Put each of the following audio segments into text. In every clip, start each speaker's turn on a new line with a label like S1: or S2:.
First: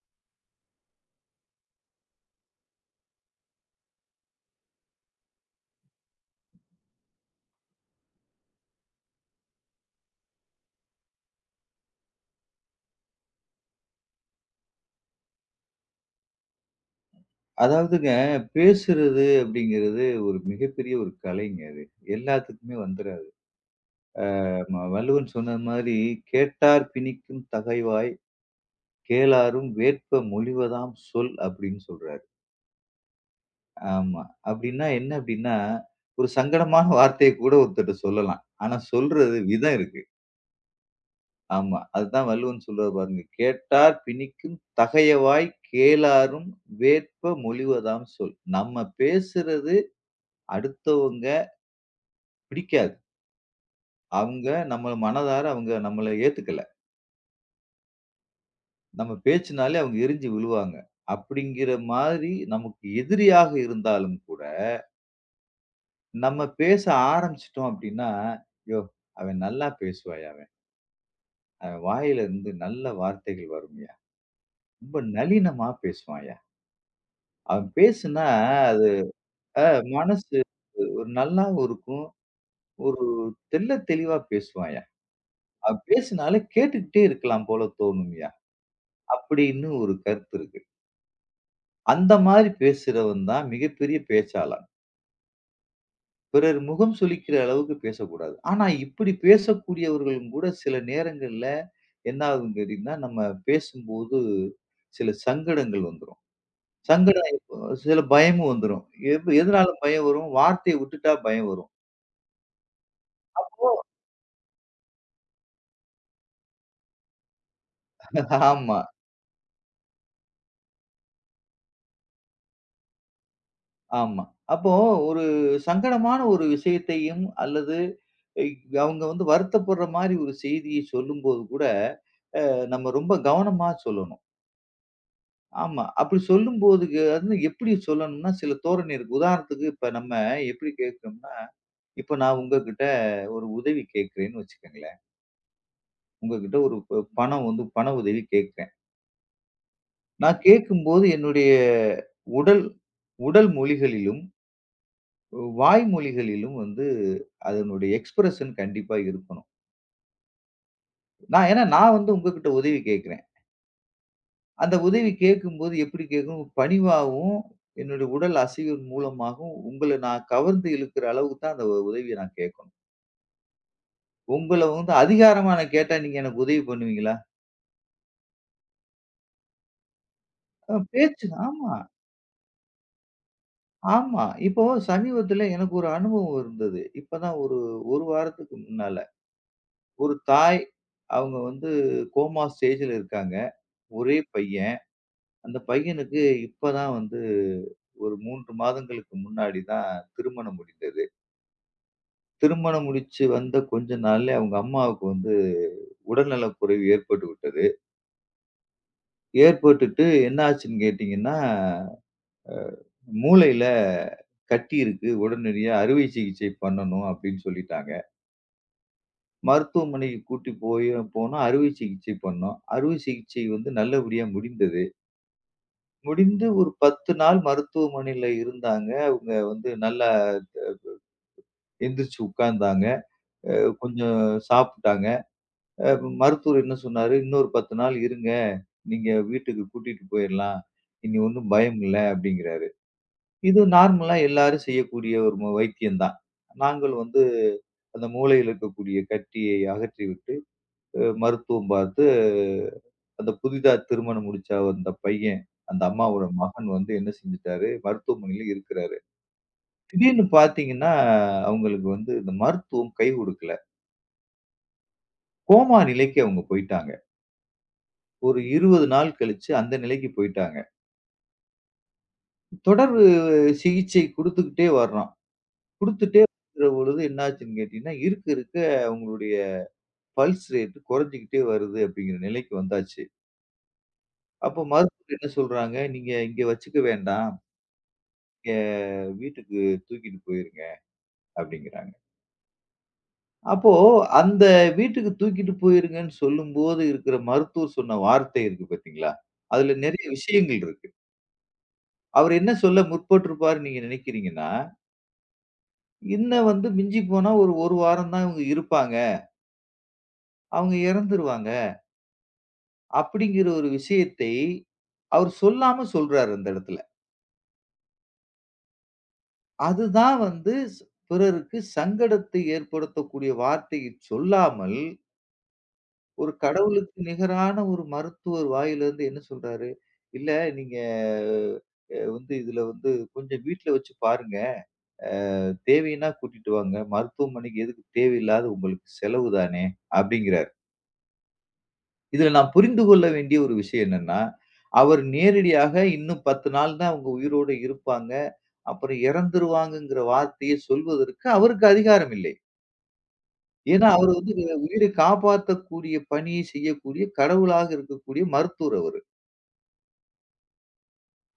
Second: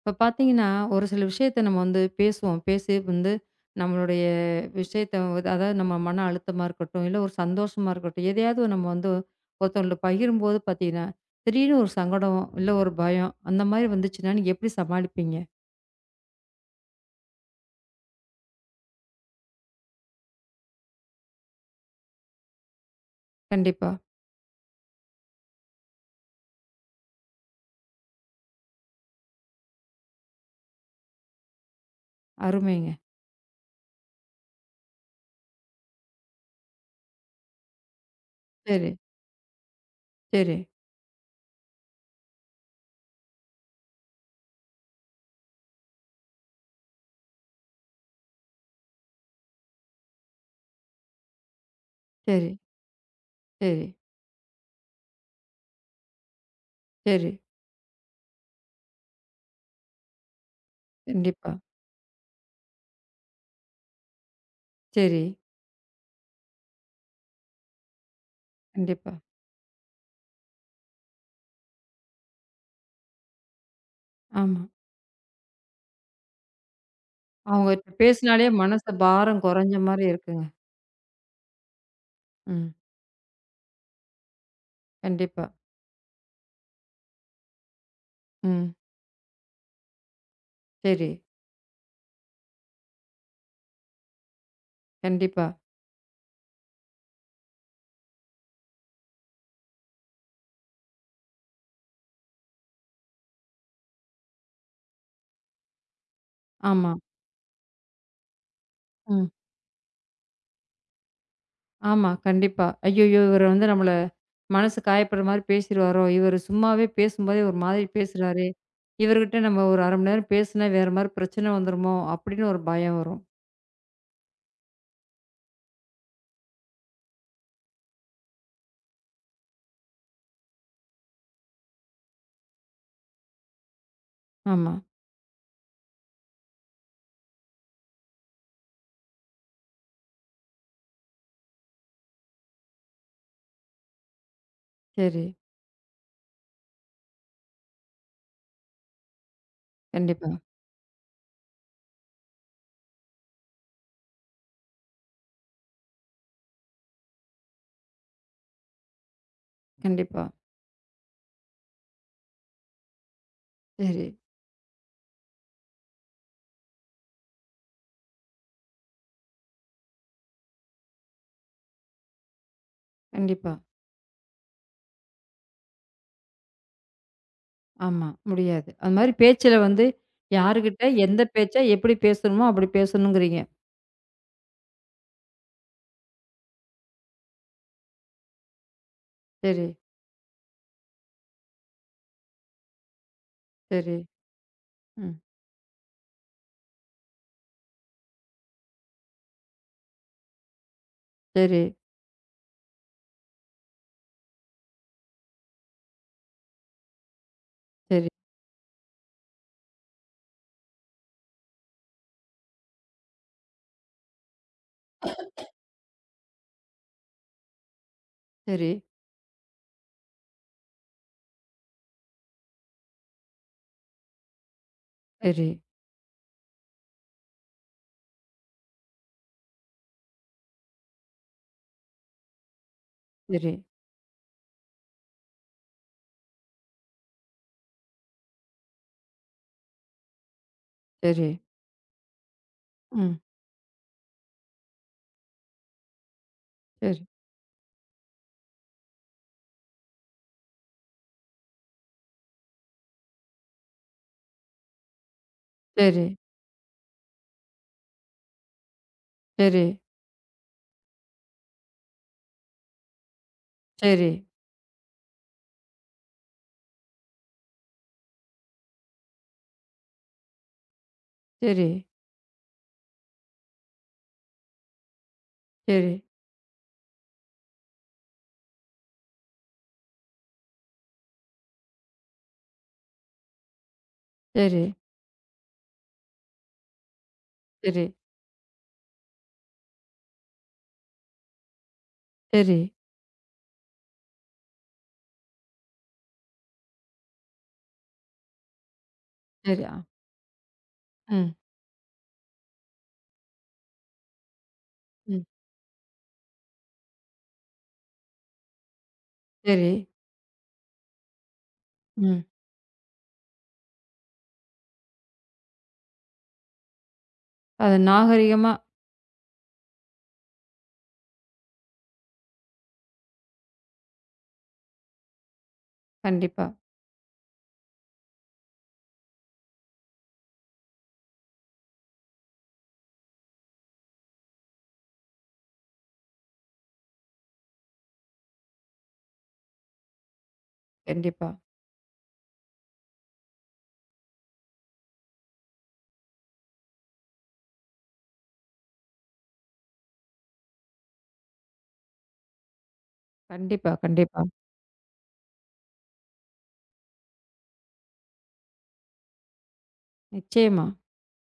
S1: இப்போ பார்த்தீங்கன்னா, ஒரு சில விஷயத்த நம்ம வந்து பேசுவோம். பேசி வந்து நம்மளுடைய விஷயத்த அதாவது நம்ம மன அழுத்தமா இருக்கட்டும், இல்ல ஒரு சந்தோஷமா இருக்கட்டும், எதையாவது நம்ம வந்து ஒருத்தவங்கள்ட்ட பகிரும்போது பார்த்தீங்கன்னா, திடீர்னு ஒரு சங்கடம், இல்ல ஒரு பயம் அந்த மாரி வந்துச்சுன்னா, நீங்க எப்படி சமாளிப்பீங்க?
S2: அதாவதுங்க, பேசுறது அப்படிங்கிறது ஒரு மிகப்பெரிய ஒரு கலைங்க அது. எல்லாத்துக்குமே வந்துராது.
S1: கண்டிப்பா.
S2: நம்ம வள்ளுவன் சொன்னது மாதிரி, "கேட்டார் பிணிக்கும் தகைவாய், கேளாரும் வேட்ப மொழிவதாம் சொல்" அப்படின்னு சொல்றாரு.
S1: அருமைங்க.
S2: ஆமா. அப்படின்னா என்ன அப்படின்னா, ஒரு சங்கடமான வார்த்தைய கூட ஒருத்தர்ட்ட சொல்லலாம். ஆனா
S1: சரி,
S2: சொல்றது விதம் இருக்கு.
S1: சரி,
S2: ஆமா. அதுதான் வள்ளுவன் சொல்றாரு பாருங்க. "கேட்டார் பிணிக்கும் தகையவாய், கேளாரும் வேட்ப மொழிவதாம் சொல்." நம்ம பேசுறது அடுத்தவங்க
S1: சரி,
S2: பிடிக்காது.
S1: சரி,
S2: அவங்க நம்மள மனதார அவங்க நம்மள ஏத்துக்கல.
S1: சரி.
S2: நம்ம பேச்சுனாலே அவங்க எரிஞ்சு விழுவாங்க.
S1: கண்டிப்பா.
S2: அப்படிங்கிற மாதிரி நமக்கு எதிரியாக இருந்தாலும் கூட,
S1: சரி.
S2: நம்ம பேச ஆரம்பிச்சுட்டோம் அப்படின்னா, யோவ்!
S1: கண்டிப்பா.
S2: அவன் நல்லா பேசுவான்யா அவன். அவன் வாயிலிருந்து நல்ல வார்த்தைகள் வரும்யா.
S1: ஆமா.
S2: ரொம்ப நளினமா பேசுவான்யா. அவன்
S1: அவங்கட்ட
S2: பேசுனா
S1: பேசினாலே
S2: அது
S1: மனசு பாரம்
S2: அ
S1: குறைஞ்ச மாரி
S2: மனசு
S1: இருக்குங்க.
S2: ஒரு நல்லாவும் இருக்கும்.
S1: ம்.
S2: ஒரு தெள்ள தெளிவா பேசுவான்யா.
S1: கண்டிப்பா.
S2: அவன் பேசினாலே கேட்டுக்கிட்டே இருக்கலாம் போல தோணும்யா.
S1: ம்.
S2: அப்படின்னு ஒரு கருத்து இருக்கு.
S1: சரி.
S2: அந்த மாதிரி பேசுறவன் தான் மிகப்பெரிய பேச்சாளன்.
S1: கண்டிப்பா.
S2: பிறர் முகம் சுளிக்கிற அளவுக்கு பேசக்கூடாது. ஆனா இப்படி பேசக்கூடியவர்களும் கூட சில நேரங்கள்ல என்ன ஆகும்ன்னு கேட்டீங்கன்னா, நம்ம பேசும்போது சில சங்கடங்கள் வந்துரும்.
S1: ஆமா.
S2: சங்கடம் இப்போ சில பயமும் வந்துரும்.
S1: ம்.
S2: எதனால பயம் வரும்? வார்த்தைய விட்டுட்டா பயம் வரும்.
S1: ஆமா, கண்டிப்பா. ஐயய்யோ! இவரு வந்து நம்மள மனசு காயப்படுற மாரி பேசிருவாரோ! இவரு சும்மாவே பேசும்போதே ஒரு மாதிரி பேசுறாரே!
S2: ஆமா,
S1: இவர்கிட்ட நம்ம ஒரு ½ மணி நேரம் பேசினா வேற மாரி பிரச்சனை வந்துருமோ! அப்படின்னு ஒரு பயம் வரும்.
S2: ஆமா. அப்போ ஒரு சங்கடமான ஒரு விஷயத்தையும் அல்லது இ அவங்க வந்து வருத்தப்படுற மாரி ஒரு செய்தியை சொல்லும்போது கூட, நம்ம ரொம்ப கவனமா சொல்லணும்.
S1: ஆமா.
S2: ஆமா. அப்படி சொல்லும்போது அது எப்படி சொல்லணும்னா, சில தோரணை இருக்கு. உதாரணத்துக்கு இப்ப நம்ம எப்படி கேட்கிறோம்னா, இப்ப நான் உங்ககிட்ட ஒரு உதவி கேட்கிறேன்னு வச்சுக்கங்களேன்.
S1: சரி.
S2: உங்ககிட்ட ஒரு பணம் வந்து பண உதவி கேட்கிறேன்.
S1: கண்டிப்பா,
S2: நான் கேட்கும்போது என்னுடைய உடல் உடல் மொழிகளிலும், வாய்மொழிகளிலும் வந்து அதனுடைய எக்ஸ்பிரஷன் கண்டிப்பா இருக்கணும்.
S1: கண்டிப்பா.
S2: நான் ஏன்னா நான் வந்து உங்ககிட்ட உதவி கேட்கிறேன்.
S1: சரி.
S2: அந்த உதவி கேட்கும்போது எப்படி கேட்கணும்? பணிவாவும், என்னுடைய உடல் அசைவின் மூலமாகவும் உங்கள நான் கவர்ந்து இழுக்கிற அளவுக்கு தான் அந்த உதவிய நான் கேட்கணும்.
S1: கண்டிப்பா.
S2: உங்கள வந்து அதிகாரமா நான் கேட்டா நீங்க எனக்கு உதவி பண்ணுவீங்களா?
S1: ஆமா. முடியாது. அது மாரி பேச்சுல வந்து
S2: அ
S1: யாருகிட்ட எந்த
S2: பேச்சு
S1: பேச்ச
S2: ஆமா,
S1: எப்படி பேசணுமோ, அப்படி பேசணுங்கிறீங்க.
S2: ஆமா. இப்போ சமீபத்தில எனக்கு ஒரு அனுபவம் இருந்தது. இப்ப தான் ஒரு 1 வாரத்துக்கு முன்னால.
S1: சரி,
S2: ஒரு தாய், அவங்க வந்து கோமா ஸ்டேஜ்ல இருக்காங்க.
S1: சரி.
S2: ஒரே பையன்.
S1: ம்.
S2: அந்த பையனுக்கு இப்ப தான் வந்து ஒரு 3 மாதங்களுக்கு முன்னாடி தான் திருமணம் முடிந்தது.
S1: சரி,
S2: திருமணம் முடிச்சு வந்த கொஞ்ச நாள்ல அவங்க அம்மாவுக்கு வந்து உடல்நலக் குறைவு ஏற்பட்டு விட்டது.
S1: சரி,
S2: ஏற்பட்டுட்டு என்ன ஆச்சுன்னு கேட்டீங்கன்னா, மூளையில கட்டி இருக்கு. உடனடியா அறுவை சிகிச்சை பண்ணணும் அப்படின்னு சொல்லிட்டாங்க.
S1: சரி,
S2: மருத்துவமனைக்கு கூட்டி போய் போனோம். அறுவை சிகிச்சை பண்ணோம். அறுவை சிகிச்சை வந்து நல்லபடியா முடிந்தது.
S1: சரி,
S2: முடிந்து ஒரு 10 நாள் மருத்துவமனையில இருந்தாங்க. அவங்க வந்து நல்லா எந்திரிச்சு உட்கார்ந்தாங்க. அ
S1: சரி,
S2: கொஞ்சம் சாப்பிட்டாங்க. அ மருத்துவர் என்ன சொன்னாரு, "இன்னொரு 10 நாள் இருங்க. நீங்க வீட்டுக்கு கூட்டிட்டு போயிரலாம். இனி
S1: சரி.
S2: ஒண்ணும் பயம் இல்ல." அப்படிங்கிறாரு.
S1: ம்.
S2: இது நார்மலா எல்லாரும் செய்யக்கூடிய ஒரு வைத்தியம் தான். நாங்கள்
S1: சரி,
S2: வந்து அந்த மூளையில இருக்கக்கூடிய கட்டியை அகற்றிவிட்டு, மருத்துவம் பார்த்து, அந்த புதிதா திருமணம் முடிச்ச அந்த பையன், அந்த
S1: சரி,
S2: அம்மாவோட மகன் வந்து என்ன செஞ்சுட்டாரு, மருத்துவமனையில இருக்கிறாரு.
S1: சரி,
S2: திடீர்னு பார்த்தீங்கன்னா, அவங்களுக்கு வந்து இந்த மருத்துவம் கை கொடுக்கல.
S1: சரி.
S2: கோமா நிலைக்கு அவங்க போயிட்டாங்க. ஒரு 20 நாள் கழிச்சு அந்த நிலைக்கு போயிட்டாங்க.
S1: சரி,
S2: தொடர் சிகிச்சை குடுத்துக்கிட்டே வர்றோம்.
S1: சரி,
S2: குடுத்துட்டே இருக்கிற பொழுது என்னாச்சுன்னு கேட்டீங்கன்னா, இருக்க இருக்க அவங்களுடைய பல்ஸ் ரேட் குறைஞ்சுகிட்டே வருது அப்படிங்கிற நிலைக்கு வந்தாச்சு. அப்ப
S1: சரி,
S2: மருத்துவர் என்ன சொல்றாங்க, "நீங்க இங்க வச்சுக்க வேண்டாம்.
S1: சரி,
S2: நீங்க வீட்டுக்கு தூக்கிட்டு போயிருங்க" அப்படிங்கிறாங்க.
S1: சரி,
S2: அப்போ அந்த வீட்டுக்கு தூக்கிட்டு போயிருங்கன்னு சொல்லும்போது இருக்கிற மருத்துவர் சொன்ன வார்த்தை இருக்கு பார்த்தீங்களா?
S1: சரி. அ,
S2: அதுல நெறைய விஷயங்கள் இருக்கு.
S1: ம்,
S2: அவர் என்ன சொல்ல முற்பட்டிருப்பாருன்னு நீங்க நினைக்கிறீங்கன்னா
S1: ம்.
S2: இன்ன வந்து மிஞ்சி போனா ஒரு 1 வாரம் தான் இவங்க இருப்பாங்க.
S1: சரி.
S2: அவங்க இறந்துருவாங்க.
S1: ம்.
S2: அப்படிங்கிற ஒரு விஷயத்தை அவர் சொல்லாம சொல்றாரு அந்த இடத்துல.
S1: அது நாகரிகமா
S2: அதுதான் வந்து பிறருக்கு சங்கடத்தை ஏற்படுத்தக்கூடிய வார்த்தையை சொல்லாமல், ஒரு
S1: கண்டிப்பா,
S2: கடவுளுக்கு நிகரான ஒரு மருத்துவர் வாயிலிருந்து என்ன சொல்றாரு, "இல்ல நீங்க வந்து இதுல வந்து கொஞ்சம் வீட்ல வச்சு பாருங்க. தேவைன்னா கூட்டிட்டு வாங்க. மருத்துவமனைக்கு எதுக்கு தேவையில்லாத உங்களுக்கு செலவு தானே" அப்படிங்கிறாரு.
S1: கண்டிப்பா,
S2: இதுல நான் புரிந்து கொள்ள வேண்டிய ஒரு விஷயம் என்னன்னா, அவர் நேரடியாக இன்னும் 10 நாள் தான் அவங்க உயிரோட இருப்பாங்க. அப்புறம் இறந்துருவாங்கங்கிற வார்த்தையை சொல்வதற்கு அவருக்கு அதிகாரம் இல்லை.
S1: கண்டிப்பா,
S2: ஏன்னா, அவர்
S1: கண்டிப்பா.
S2: வந்து உயிரை காப்பாத்தக்கூடிய பணியை செய்யக்கூடிய கடவுளாக இருக்கக்கூடிய மருத்துவர் அவரு.
S1: நிச்சயமா.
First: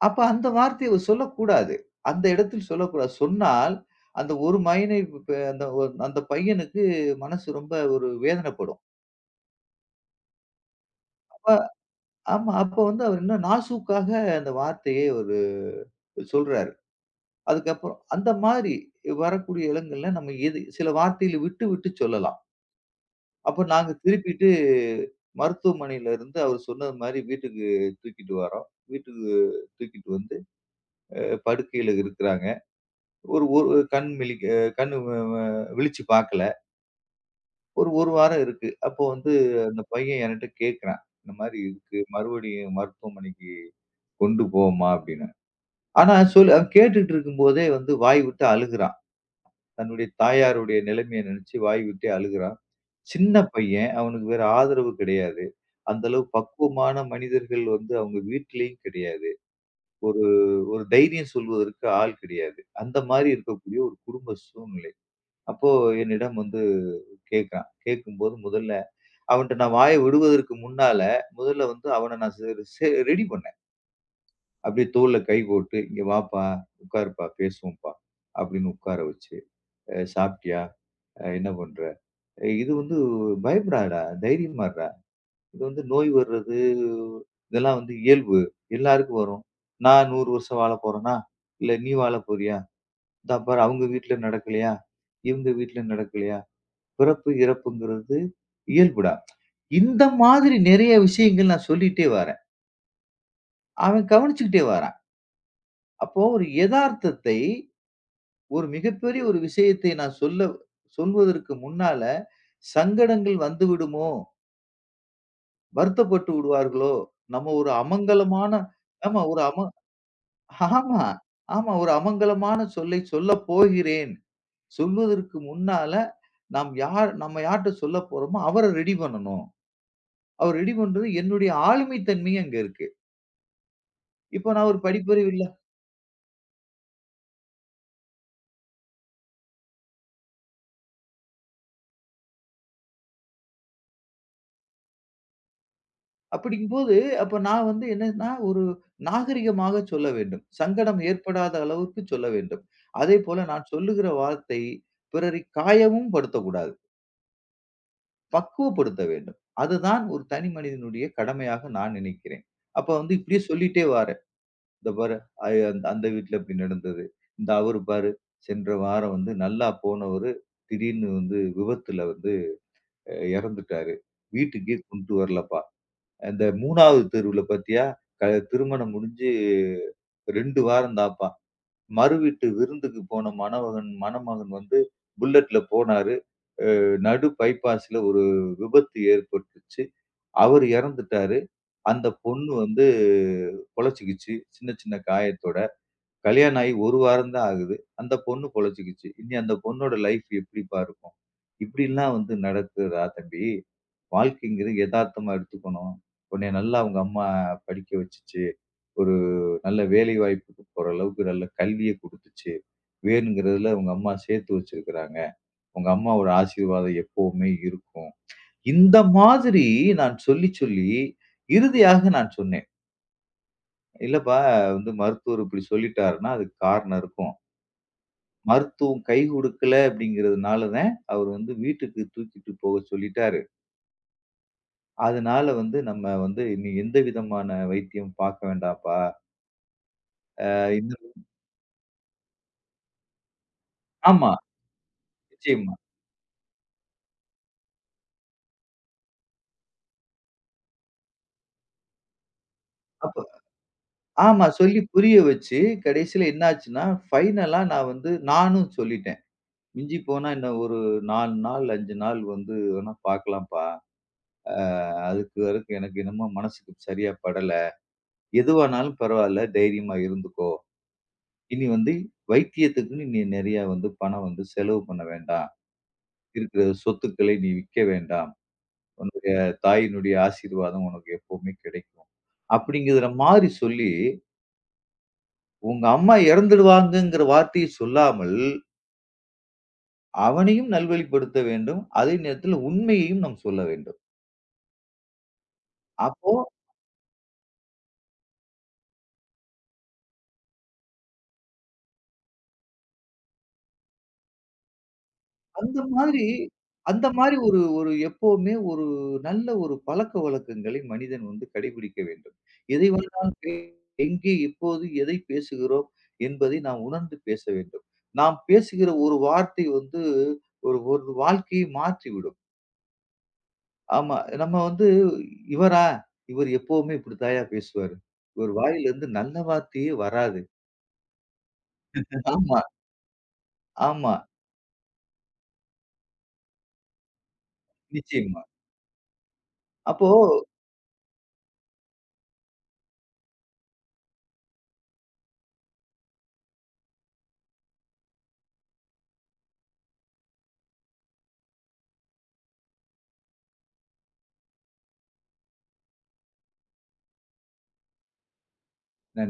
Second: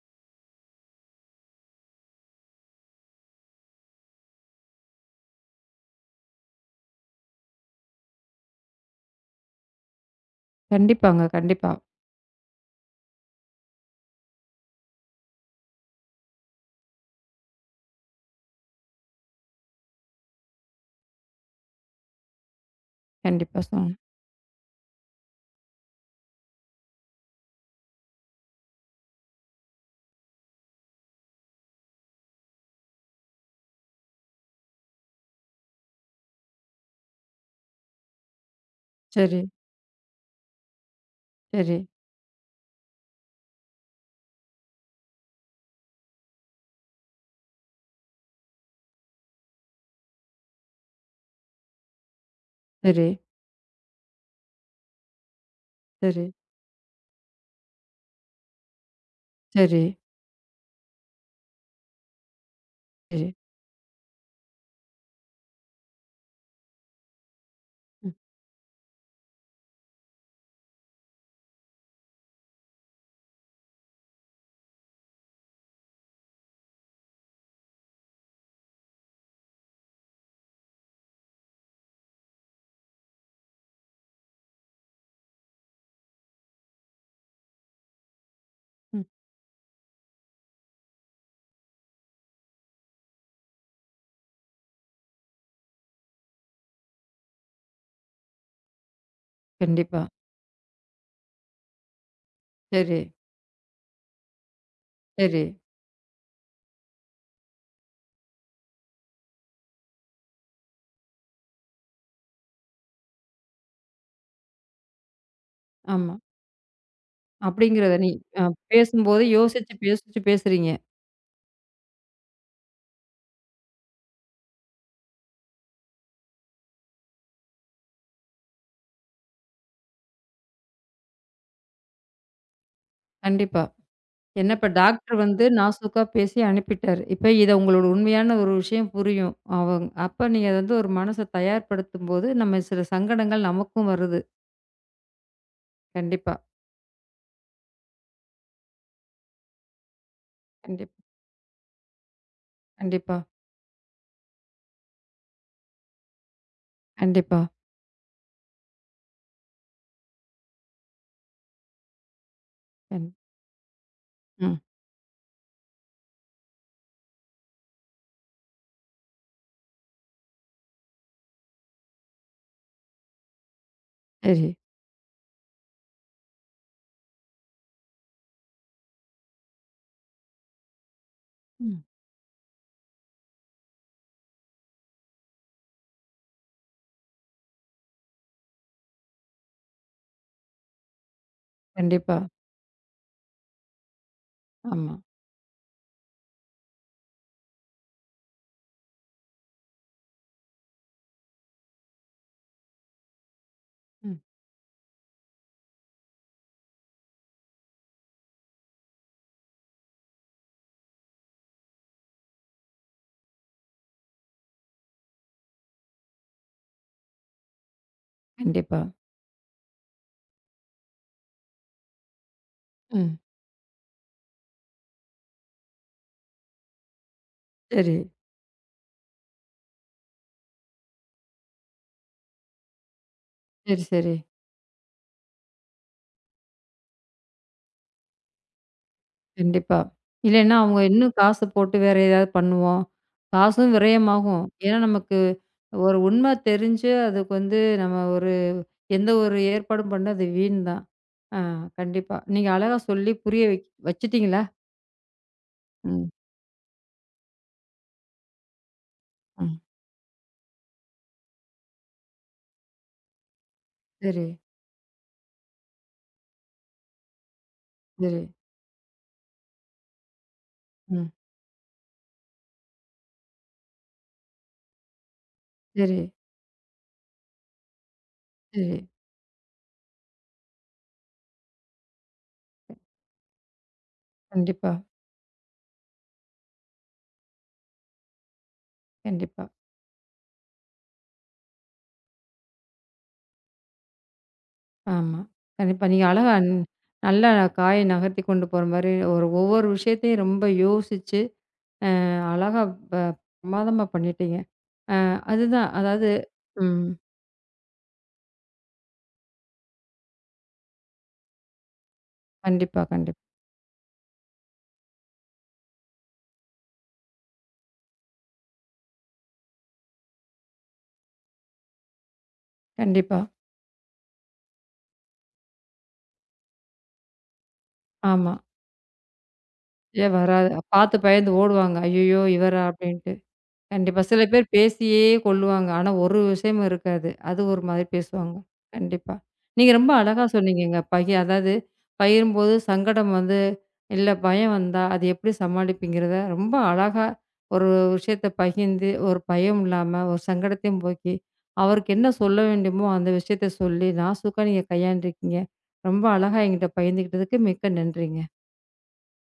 S2: அப்ப அந்த வார்த்தையை அவர் சொல்லக்கூடாது. அந்த இடத்தில் சொல்லக்கூடாது. சொன்னால் அந்த ஒரு மகனை இப்ப அந்த பையனுக்கு மனசு ரொம்ப ஒரு வேதனைப்படும்.
S1: கண்டிப்பாங்க.
S2: அப்ப
S1: கண்டிப்பா,
S2: ஆமா. அப்ப வந்து அவர் இன்னும் நாசூக்காக அந்த வார்த்தையை அவரு சொல்றாரு. அதுக்கப்புறம் அந்த மாதிரி வரக்கூடிய இடங்கள்ல நம்ம எது சில வார்த்தையில விட்டு, விட்டு சொல்லலாம்.
S1: கண்டிப்பா
S2: அப்ப நாங்க
S1: சொல்லுங்க.
S2: திருப்பிட்டு மருத்துவமனையில இருந்து அவர் சொன்னது மாரி வீட்டுக்கு தூக்கிட்டு வரோம். வீட்டுக்கு தூக்கிட்டு வந்து படுக்கையில இருக்கிறாங்க. ஒரு ஒரு கண் விழிக்க கண் வ வ விழிச்சு பார்க்கல. ஒரு 1 வாரம் இருக்கு. அப்போ வந்து
S1: சரி,
S2: அந்த பையன் என்கிட்ட கேட்கிறான். இந்த மாரி
S1: சரி,
S2: இருக்கு. மறுபடியும் மருத்துவமனைக்கு கொண்டு போவோமா அப்படின்னு. ஆனா கேட்டுட்டு இருக்கும்போதே வந்து வாய் விட்டு அழுகுறான். தன்னுடைய தாயாருடைய நிலைமைய நினைச்சு வாய் விட்டே அழுகுறான்.
S1: சரி,
S2: சின்ன பையன். அவனுக்கு வேற ஆதரவு கிடையாது. அந்த அளவு
S1: சரி,
S2: பக்குவமான மனிதர்கள் வந்து அவங்க வீட்டிலயும் கிடையாது.
S1: சரி,
S2: ஒரு ஒரு தைரியம் சொல்வதற்கு ஆள் கிடையாது. அந்த
S1: சரி.
S2: மாரி இருக்கக்கூடிய ஒரு குடும்ப சூழ்நிலை. அப்போ என்னிடம் வந்து கேட்குறான்.
S1: ம்,
S2: கேட்கும்போது முதல்ல அவன்ட்ட நான் வாய விடுவதற்கு முன்னால, முதல்ல வந்து அவன நான் ச சே ரெடி பண்ணேன். அப்படியே தோள்ல கை போட்டு, "இங்க வாப்பா, உட்காருப்பா, பேசுவோம்ப்பா" அப்படின்னு உட்கார வச்சு, சாப்பிட்டியா? என்ன பண்ற?" இது வந்து பயப்படாதடா! தைரியமா இருடா! இது வந்து நோய் வர்றது, இதெல்லாம் வந்து இயல்பு.
S1: ம்.
S2: எல்லாருக்கும் வரும். நான் 100 வருஷம் வாழப் போறேனா? இல்ல நீ வாழப் போறியா? இந்தா பாரு அவங்க வீட்ல நடக்கலையா? இவங்க வீட்ல நடக்கலையா? பிறப்பு, இறப்புங்கிறது இயல்புடா.
S1: கண்டிப்பா.
S2: இந்த மாதிரி நிறைய விஷயங்கள் நான் சொல்லிட்டே வரேன்.
S1: சரி,
S2: அவன் கவனிச்சுக்கிட்டே வரான்.
S1: சரி.
S2: அப்போ ஒரு எதார்த்தத்தை, ஒரு மிகப்பெரிய ஒரு விஷயத்தை நான் சொல்ல சொல்வதற்கு முன்னால சங்கடங்கள் வந்துவிடுமோ!
S1: ஆமா.
S2: வருத்தப்பட்டு விடுவார்களோ! நம்ம ஒரு
S1: அப்படிங்கிறத நீ அ
S2: அமங்கலமான ஆமா
S1: பேசும்போது
S2: ஒரு அம
S1: யோசிச்சு, பேசுறீங்க.
S2: ஆமா, ஆமா. ஒரு அமங்கலமான சொல்லை சொல்லப் போகிறேன். சொல்வதற்கு முன்னால நாம் யார் நம்ம யார்ட்ட சொல்லப் போறோமோ, அவர ரெடி பண்ணணும். அவர ரெடி பண்றது என்னுடைய ஆளுமை தன்மை அங்க இருக்கு.
S1: கண்டிப்பா. என்ன
S2: இப்ப
S1: இப்ப
S2: நான் ஒரு
S1: டாக்டர்
S2: படிப்பறிவு இல்ல.
S1: வந்து நாசூக்கா பேசி அனுப்பிட்டாரு. இப்ப இத உங்களோட உண்மையான ஒரு விஷயம் புரியும். அப்ப நீங்க அது வந்து ஒரு மனச தயார்படுத்தும்போது, நம்ம சில சங்கடங்கள் நமக்கும் வருது. கண்டிப்பா,
S2: அப்படிங்கும்போது, அப்ப நான் வந்து என்னன்னா, ஒரு நாகரிகமாக சொல்ல வேண்டும்.
S1: கண்டிப்பா,
S2: சங்கடம் ஏற்படாத அளவுக்கு சொல்ல வேண்டும்.
S1: கண்டிப்பா,
S2: அதேபோல நான் சொல்லுகிற வார்த்தை பிறரை காயமும் படுத்தக்கூடாது.
S1: கண்டிப்பா.
S2: பக்குவப்படுத்த வேண்டும். அதுதான் ஒரு தனி மனிதனுடைய கடமையாக நான் நினைக்கிறேன். அப்ப
S1: கண்
S2: வந்து இப்படியே சொல்லிட்டே வாரேன்.
S1: ம்.
S2: "இந்த பாரு அந்த அந்த வீட்ல இப்படி நடந்தது. இந்த அவரு பாரு சென்ற வாரம் வந்து நல்லா போனவரு, திடீர்னு வந்து விபத்துல வந்து இறந்துட்டாரு.
S1: சரி.
S2: வீட்டுக்கே கொண்டு வரலப்பா. இந்த 3வது தெருவுல பாத்தியா? க திருமணம் முடிஞ்சு 2 வாரம் தான்ப்பா.
S1: ம்.
S2: மறுவீட்டு விருந்துக்கு போன மணமகன் மணமகன் வந்து புல்லட்ல போனாரு. நடு பைபாஸ்ல ஒரு விபத்து ஏற்பட்டுச்சு. அவரு இறந்துட்டாரு. அந்த
S1: கண்டிப்பா.
S2: பொண்ணு வந்து பொழச்சுக்கிச்சு. சின்ன
S1: ஆமா.
S2: சின்ன காயத்தோட. கல்யாணம் ஆகி 1 வாரம் தான் ஆகுது. அந்த பொண்ணு பொழச்சுக்கிச்சு. இனி அந்த பொண்ணோட லைஃப் எப்படிப்பா இருக்கும்? இப்படிலாம் வந்து நடக்குதா தம்பி?
S1: ம்.
S2: வாழ்க்கைங்கிறது எதார்த்தமா எடுத்துக்கணும். உன்னைய நல்லா உங்க அம்மா படிக்க வச்சுச்சு. ஒரு நல்ல வேலை வாய்ப்புக்கு போற அளவுக்கு நல்ல கல்விய குடுத்துச்சு. வேணுங்கிறதுல உங்க அம்மா சேர்த்து வச்சிருக்கிறாங்க. உங்க அம்மாவோட ஆசீர்வாதம் எப்பவுமே இருக்கும்.
S1: கண்டிப்பா.
S2: இந்த மாதிரி நான் சொல்லி, சொல்லி இறுதியாக நான் சொன்னேன்.
S1: ம்.
S2: "இல்லப்பா வந்து மருத்துவர் இப்படி சொல்லிட்டாருன்னா, அதுக்கு காரணம் இருக்கும்.
S1: சரி.
S2: மருத்துவம் கை குடுக்கல அப்படிங்கிறதுனால தான், அவர் வந்து வீட்டுக்கு தூக்கிட்டு போக சொல்லிட்டாரு.
S1: சரி, சரி.
S2: அதனால வந்து நம்ம வந்து இனி எந்த விதமான வைத்தியம் பார்க்க வேண்டாம்ப்பா."
S1: கண்டிப்பா.
S2: அ
S1: இல்லைன்னா அவங்க
S2: இந்த
S1: இன்னும் காசு போட்டு வேற ஏதாவது பண்ணுவோம். காசும்
S2: ஆமா,
S1: விரயமாகும். ஏன்னா நமக்கு
S2: நிச்சயமா.
S1: ஒரு உண்மை தெரிஞ்சு அதுக்கு வந்து நம்ம ஒரு எந்த ஒரு ஏற்பாடும் பண்ணது வீண் தான். ஆ கண்டிப்பா. நீங்க அழகா சொல்லி
S2: அப்ப
S1: புரிய வச்சுட்டீங்களா?
S2: ஆமா சொல்லி புரிய வச்சு,
S1: ம்,
S2: கடைசியில என்னாச்சுன்னா, ஃபைனலா நான் வந்து நானும் சொல்லிட்டேன்.
S1: ம்.
S2: "மிஞ்சி போனா என்ன ஒரு 4 நாள், 5 நாள் வந்து வேணா பார்க்கலாம்ப்பா."
S1: சரி,
S2: அ அதுக்கு வரைக்கும் எனக்கு என்னமோ மனசுக்கு சரியா படல.
S1: சரி,
S2: எதுவானாலும் பரவால்ல தைரியமா இருந்துக்கோ.
S1: ம்.
S2: இனி வந்து வைத்தியத்துக்குன்னு நீ நெறையா வந்து பணம் வந்து செலவு பண்ண வேண்டாம்.
S1: சரி,
S2: இருக்கிற சொத்துக்களை நீ விக்க வேண்டாம்.
S1: சரி.
S2: உன்னுடைய தாயினுடைய ஆசீர்வாதம் உனக்கு எப்பவுமே கிடைக்கும். அப்படிங்கிற மாரி சொல்லி,
S1: கண்டிப்பா,
S2: உங்க அம்மா இறந்துடுவாங்கங்கிற வார்த்தையை சொல்லாமல்,
S1: கண்டிப்பா.
S2: அவனையும் நல்வழிப்படுத்த வேண்டும். அதே நேரத்தில உண்மையையும் நாம் சொல்ல வேண்டும்.
S1: ஆமா. கண்டிப்பா. நீங்க அழகா
S2: அப்ப
S1: நல்லா காய நகர்த்தி கொண்டு போற மாரி ஒரு ஒவ்வொரு விஷயத்தையும் ரொம்ப யோசிச்சு, அழகா ப பிரமாதமா பண்ணிட்டீங்க. அதுதான்.
S2: அந்த
S1: அதாவது
S2: மாதிரி
S1: ம்.
S2: அந்த மாதிரி ஒரு ஒரு எப்பவுமே ஒரு நல்ல ஒரு பழக்கவழக்கங்களை மனிதன் வந்து கடைபிடிக்க வேண்டும்.
S1: கண்டிப்பா,
S2: எதை
S1: கண்டிப்பா,
S2: வேணாலும் எங்கே, எப்போது, எதை பேசுகிறோம் என்பதை நாம் உணர்ந்து பேச வேண்டும். நாம் பேசுகிற ஒரு வார்த்தை வந்து ஒரு ஒரு வாழ்க்கையை மாற்றிவிடும்.
S1: கண்டிப்பா.
S2: ஆமா. நம்ம வந்து இவரா? இவர் எப்பவுமே இப்படித்தாயா பேசுவாரு.
S1: ஆமா.
S2: இவர் வாயிலிருந்து நல்ல வார்த்தையே
S1: ஏன்
S2: வராது.
S1: வராது. பார்த்து பயந்து ஓடுவாங்க. "ஐயய்யோ!
S2: ஆமா,
S1: இவரா?" அப்படின்ட்டு. கண்டிப்பா.
S2: ஆமா.
S1: சில பேர் பேசியே கொல்லுவாங்க. ஆனா, ஒரு விஷயம் இருக்காது. அது ஒரு மாதிரி பேசுவாங்க.
S2: நிச்சயமா.
S1: கண்டிப்பா. நீங்க ரொம்ப அழகா
S2: அப்போ
S1: சொன்னீங்கங்க. அதாவது பகிரும்போது சங்கடம் வந்து, இல்ல பயம் வந்தா, அது எப்படி சமாளிப்பீங்கிறத ரொம்ப அழகா ஒரு விஷயத்த பகிர்ந்து, ஒரு பயம் இல்லாம, ஒரு சங்கடத்தையும் போக்கி, அவருக்கு என்ன சொல்ல வேண்டுமோ அந்த விஷயத்த சொல்லி, நாசூக்கா நீங்க கையாண்டுருக்கீங்க. ரொம்ப அழகா என்கிட்ட பகிர்ந்துக்கிட்டதுக்கு மிக்க நன்றிங்க.